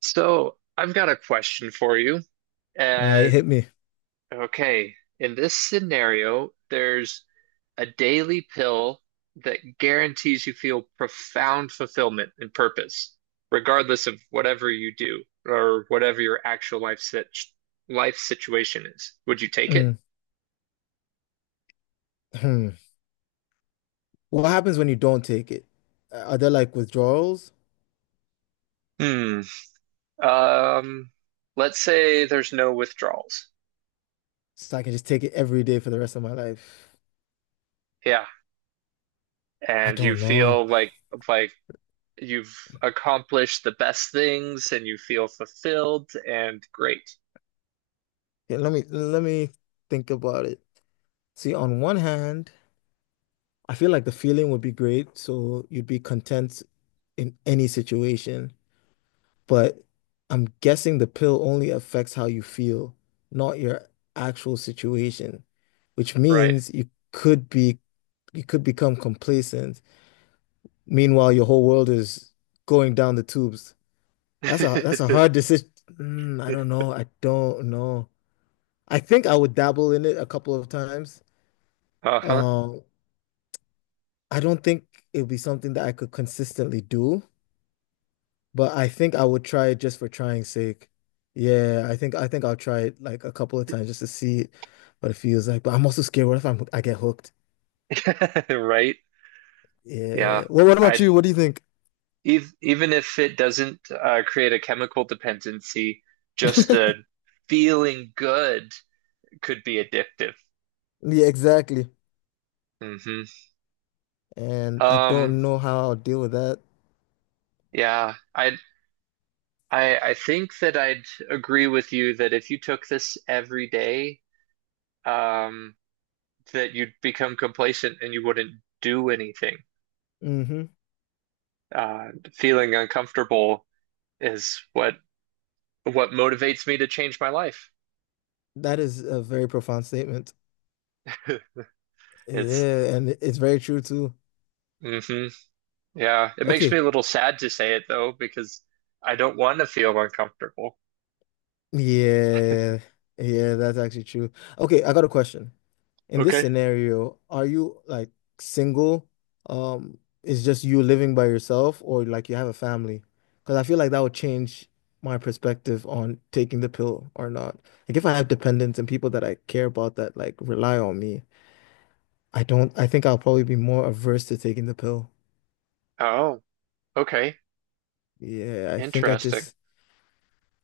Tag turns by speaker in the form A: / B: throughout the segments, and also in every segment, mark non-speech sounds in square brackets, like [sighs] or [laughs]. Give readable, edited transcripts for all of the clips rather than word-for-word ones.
A: So I've got a question for you.
B: All right,
A: And
B: hit me.
A: okay, in this scenario, there's a daily pill that guarantees you feel profound fulfillment and purpose, regardless of whatever you do or whatever your actual life situation is. Would you take it?
B: Mm, hmm. What happens when you don't take it? Are there like withdrawals?
A: Hmm. Um, let's say there's no withdrawals.
B: So I can just take it every day for the rest of my life.
A: Yeah.
B: I
A: And you
B: don't know.
A: feel like like you've accomplished the best things and you feel fulfilled and great,
B: Yeah, let me think about it. See, on one hand, I feel like the feeling would be great, so you'd be content in any situation. But I'm guessing the pill only affects how you feel, not your actual situation, which
A: right?
B: means you could become complacent. Meanwhile, your whole world is going down the tubes. That's a
A: [laughs]
B: hard decision. I don't know. I don't know. I think I would dabble in it a couple of times.
A: Uh-huh.
B: Um, I don't think it would be something that I could consistently do, but I think I would try it just for trying sake. Yeah, I think I'll try it like a couple of times just to see what it feels like. But I'm also scared. What if I get hooked?
A: [laughs] Right? Yeah.
B: Yeah. Well, what about
A: I'd
B: you? What do you think?
A: ev Even if it doesn't create a chemical dependency, just the
B: [laughs]
A: feeling good could be addictive.
B: Yeah, exactly.
A: hmm
B: And I
A: Um,
B: don't know how I'll deal with that.
A: yeah. I I think that I'd agree with you that if you took this every day, um, that you'd become complacent and you wouldn't do anything.
B: hmm
A: Feeling uncomfortable is what motivates me to change my life.
B: That is a very profound statement.
A: [laughs] It's
B: Yeah, and it's very true too.
A: hmm Yeah, it makes me
B: Okay.
A: a little sad to say it though because I don't want to feel uncomfortable.
B: Yeah. Yeah, that's actually true. Okay, I got a question. In this
A: Okay.
B: scenario, are you like single? Is just you living by yourself or like you have a family? Because I feel like that would change my perspective on taking the pill or not. Like if I have dependents and people that I care about that like rely on me, I don't I think I'll probably be more averse to taking the pill.
A: Oh, okay.
B: Yeah, I think I
A: Interesting.
B: just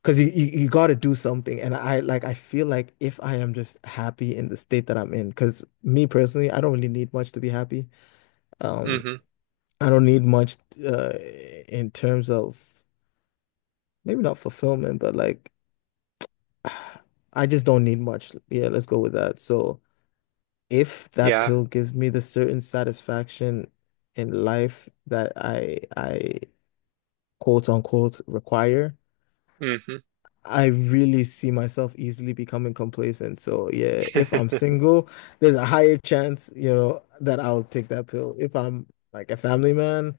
B: Because you got to do something. And I like, I feel like if I am just happy in the state that I'm in, because me personally, I don't really need much to be happy. Um,
A: Hmm
B: I don't need much uh, in terms of maybe not fulfillment, but like, [sighs] I just don't need much. Yeah, let's go with that. So if that
A: Yeah.
B: pill gives me the certain satisfaction in life that I quote unquote require,
A: hmm
B: I really see myself easily becoming complacent. So yeah, if I'm
A: [laughs]
B: single, there's a higher chance, you know, that I'll take that pill. If I'm like a family man,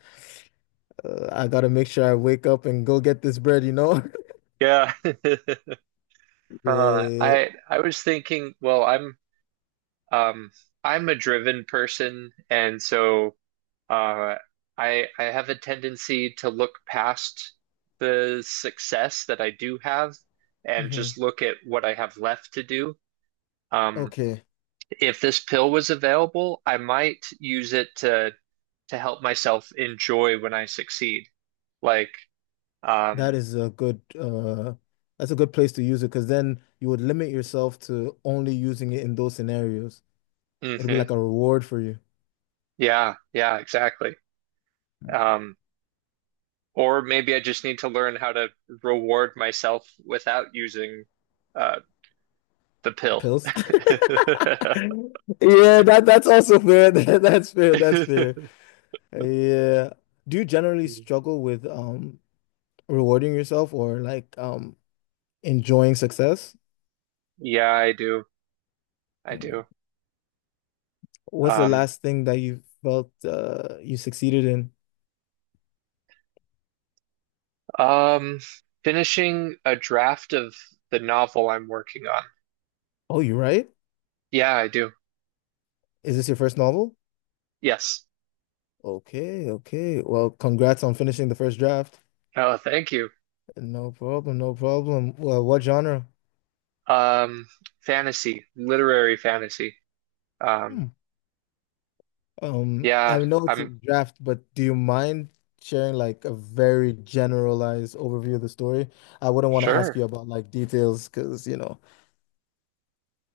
B: I gotta make sure I wake up and go get this bread, you know? [laughs]
A: Yeah. [laughs]
B: Yeah.
A: I was thinking, well, um I'm a driven person, and so Uh, I have a tendency to look past the success that I do have and just
B: hmm
A: look at what I have left to do. Um,
B: Okay.
A: if this pill was available, I might use it to help myself enjoy when I succeed. Like,
B: That
A: um,
B: is a good, that's a good place to use it because then you would limit yourself to only using it in those scenarios. It'll be
A: hmm
B: like a reward for you.
A: yeah, yeah, exactly. Um, or maybe I just need to learn how to reward myself without using uh, the pill.
B: Pills. [laughs] Yeah, that's also fair. [laughs] That, that's fair. That's fair. Yeah. Do you generally
A: [laughs]
B: struggle with rewarding yourself or like enjoying success?
A: Yeah, I do. I
B: Mm.
A: do.
B: What's the
A: Um,
B: last thing that you felt you succeeded in?
A: um, Finishing a draft of the novel I'm working on.
B: Oh, you write.
A: Yeah, I do.
B: Is this your first novel?
A: Yes.
B: Okay, okay. Well, congrats on finishing the first draft.
A: Oh, thank you.
B: No problem, no problem. Well, what genre?
A: Um, Fantasy, literary fantasy.
B: Hmm.
A: Um,
B: I
A: yeah,
B: know it's a
A: I'm
B: draft, but do you mind sharing like a very generalized overview of the story? I wouldn't want to ask
A: sure.
B: you about like details because, you know.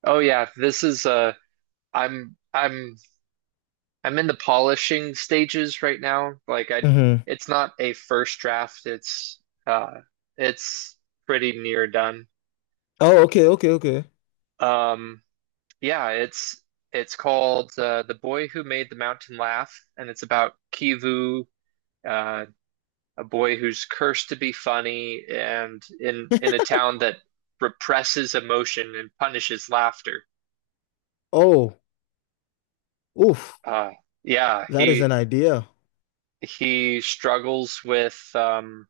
A: Oh yeah, this is I'm I'm I'm in the polishing stages right now. Like I
B: Mhm.
A: It's not a first draft, uh it's pretty near done.
B: Oh, okay, okay, okay.
A: Um Yeah, it's called The Boy Who Made the Mountain Laugh, and it's about Kivu, uh, a boy who's cursed to be funny, and in a town that represses emotion and punishes laughter.
B: Oh, oof,
A: Uh, yeah,
B: that is an idea.
A: he struggles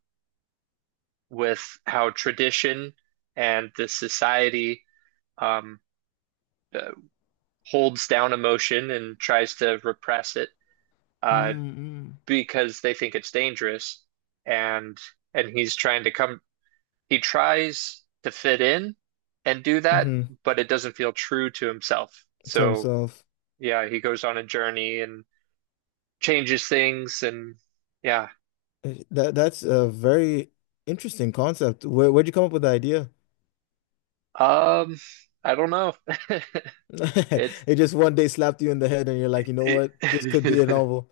A: with how tradition and the society um, uh, holds down emotion and tries to repress it. Uh,
B: Mm-hmm.
A: because they think it's dangerous and and he tries to fit in and do that,
B: Hmm.
A: but it doesn't feel true to himself.
B: To
A: So
B: himself.
A: yeah, he goes on a journey and changes things, and yeah.
B: That that's a very interesting concept. Where'd you come up with the idea?
A: Um I don't know. [laughs] It's
B: [laughs] It just one day slapped you in the head and you're like, you know
A: it,
B: what? This could be a
A: [laughs]
B: novel.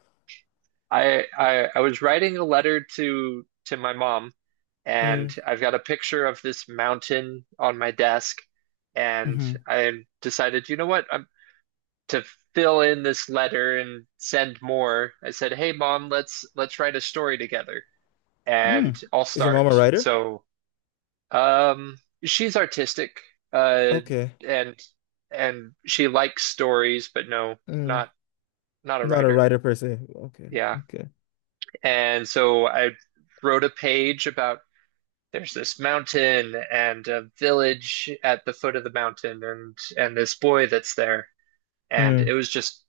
A: I was writing a letter to my mom, and
B: Mm.
A: I've got a picture of this mountain on my desk, and
B: Mm-hmm.
A: I decided, you know what? I'm to Fill in this letter and send more. I said, "Hey mom, let's write a story together." And
B: Mm.
A: I'll
B: Is your mom
A: start.
B: a writer?
A: So, um she's artistic, uh
B: Okay.
A: and and she likes stories, but no,
B: Mm.
A: not not a
B: Not a
A: writer.
B: writer per se. Okay.
A: Yeah.
B: Okay.
A: And so I wrote a page about there's this mountain and a village at the foot of the mountain, and this boy that's there. And
B: Mm.
A: it was just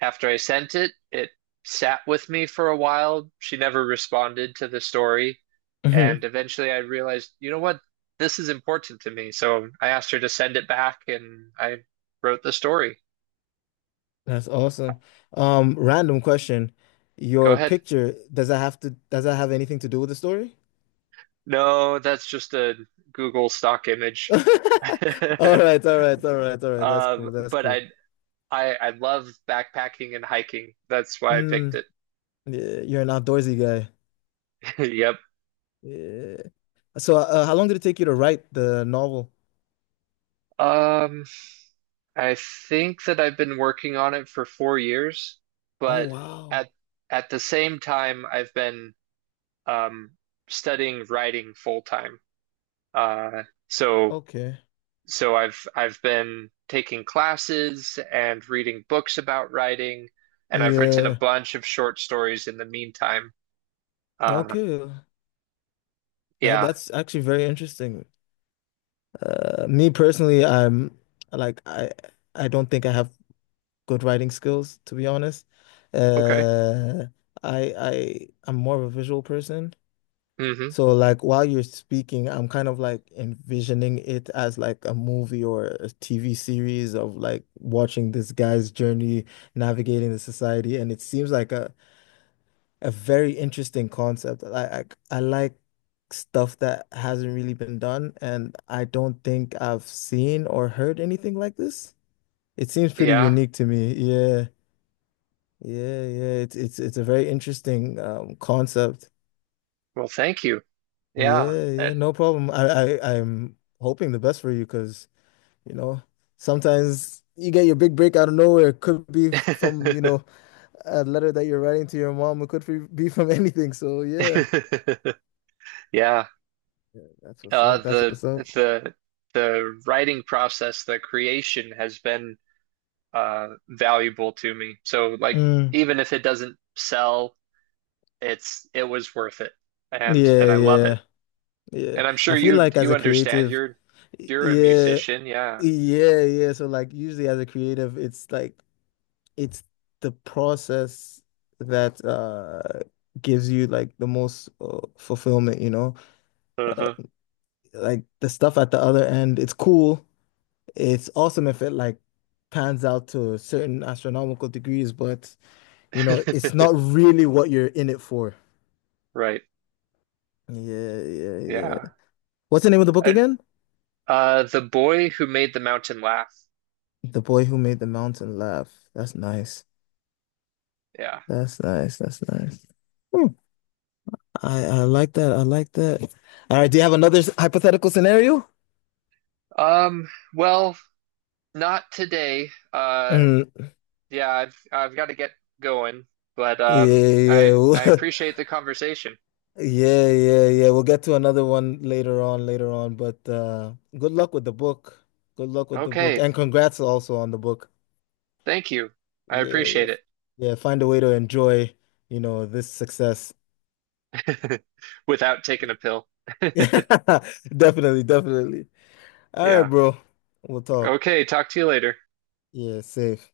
A: after I sent it, it sat with me for a while. She never responded to the story. And
B: Mhm.
A: eventually I realized, you know what? This is important to me. So I asked her to send it back, and I wrote the story.
B: That's awesome. Random question.
A: Go
B: Your
A: ahead.
B: picture, does that have anything to do with the story?
A: No, that's just a Google stock image.
B: [laughs] All
A: [laughs]
B: right, all right, all right, all right. That's cool. That's
A: But
B: cool.
A: I, I love backpacking and hiking. That's why I picked
B: Mm,
A: it.
B: yeah, you're an outdoorsy guy.
A: [laughs] Yep.
B: Yeah. So, how long did it take you to write the novel?
A: Um, I think that I've been working on it for four years,
B: Oh,
A: but
B: wow.
A: at at the same time, I've been um, studying writing full time. Uh, so
B: Okay.
A: I've been taking classes and reading books about writing, and I've written a
B: Yeah.
A: bunch of short stories in the meantime. Uh,
B: Okay. That
A: yeah.
B: that's actually very interesting. Me personally, like I I don't think I have good writing skills, to be honest.
A: Okay.
B: Uh, I'm more of a visual person.
A: hmm
B: So like while you're speaking, I'm kind of like envisioning it as like a movie or a TV series of like watching this guy's journey navigating the society, and it seems like a very interesting concept. I like stuff that hasn't really been done, and I don't think I've seen or heard anything like this. It seems pretty
A: Yeah.
B: unique to me. Yeah, yeah, yeah. It's a very interesting concept.
A: Well, thank you. Yeah.
B: Yeah, yeah,
A: That-
B: no problem. I'm hoping the best for you because, you know, sometimes you get your big break out of nowhere. It could be from, you know, a letter that you're writing to your mom. It could be from [laughs] anything. So yeah,
A: [laughs] Yeah.
B: yeah, that's what's
A: Uh,
B: up. That's
A: the
B: what's up.
A: the the writing process, the creation has been valuable to me. So like
B: Mm,
A: even if it doesn't sell, it was worth it.
B: yeah,
A: And I love it.
B: yeah, yeah.
A: And I'm sure
B: I feel like as
A: you
B: a
A: understand
B: creative,
A: you're a
B: yeah,
A: musician, yeah.
B: yeah, yeah. So like usually as a creative, it's like it's the process that gives you like the most fulfillment, you know? Uh,
A: Uh-huh.
B: Like the stuff at the other end, it's cool. It's awesome if it like pans out to certain astronomical degrees, but you know, it's not
A: [laughs]
B: really what you're in it for.
A: Right.
B: Yeah, yeah, yeah.
A: Yeah.
B: What's the name of the book
A: And,
B: again?
A: The Boy Who Made the Mountain Laugh.
B: The Boy Who Made the Mountain Laugh. That's nice.
A: Yeah.
B: That's nice. That's nice. Hmm. I like that. I like that. All right. Do you have another hypothetical scenario?
A: Um, well, not today.
B: Mm,
A: Yeah, I've got to get going, but
B: yeah,
A: I
B: yeah. [laughs]
A: appreciate the conversation.
B: Yeah, yeah, yeah. We'll get to another one later on, later on. But good luck with the book. Good luck with the book.
A: Okay,
B: And congrats also on the book.
A: thank you. I
B: Yeah, yeah.
A: appreciate
B: Yeah, find a way to enjoy, you know, this success.
A: it. [laughs] Without taking a pill. [laughs]
B: [laughs] Definitely, definitely. All right,
A: Yeah.
B: bro. We'll talk.
A: Okay, talk to you later.
B: Yeah, safe.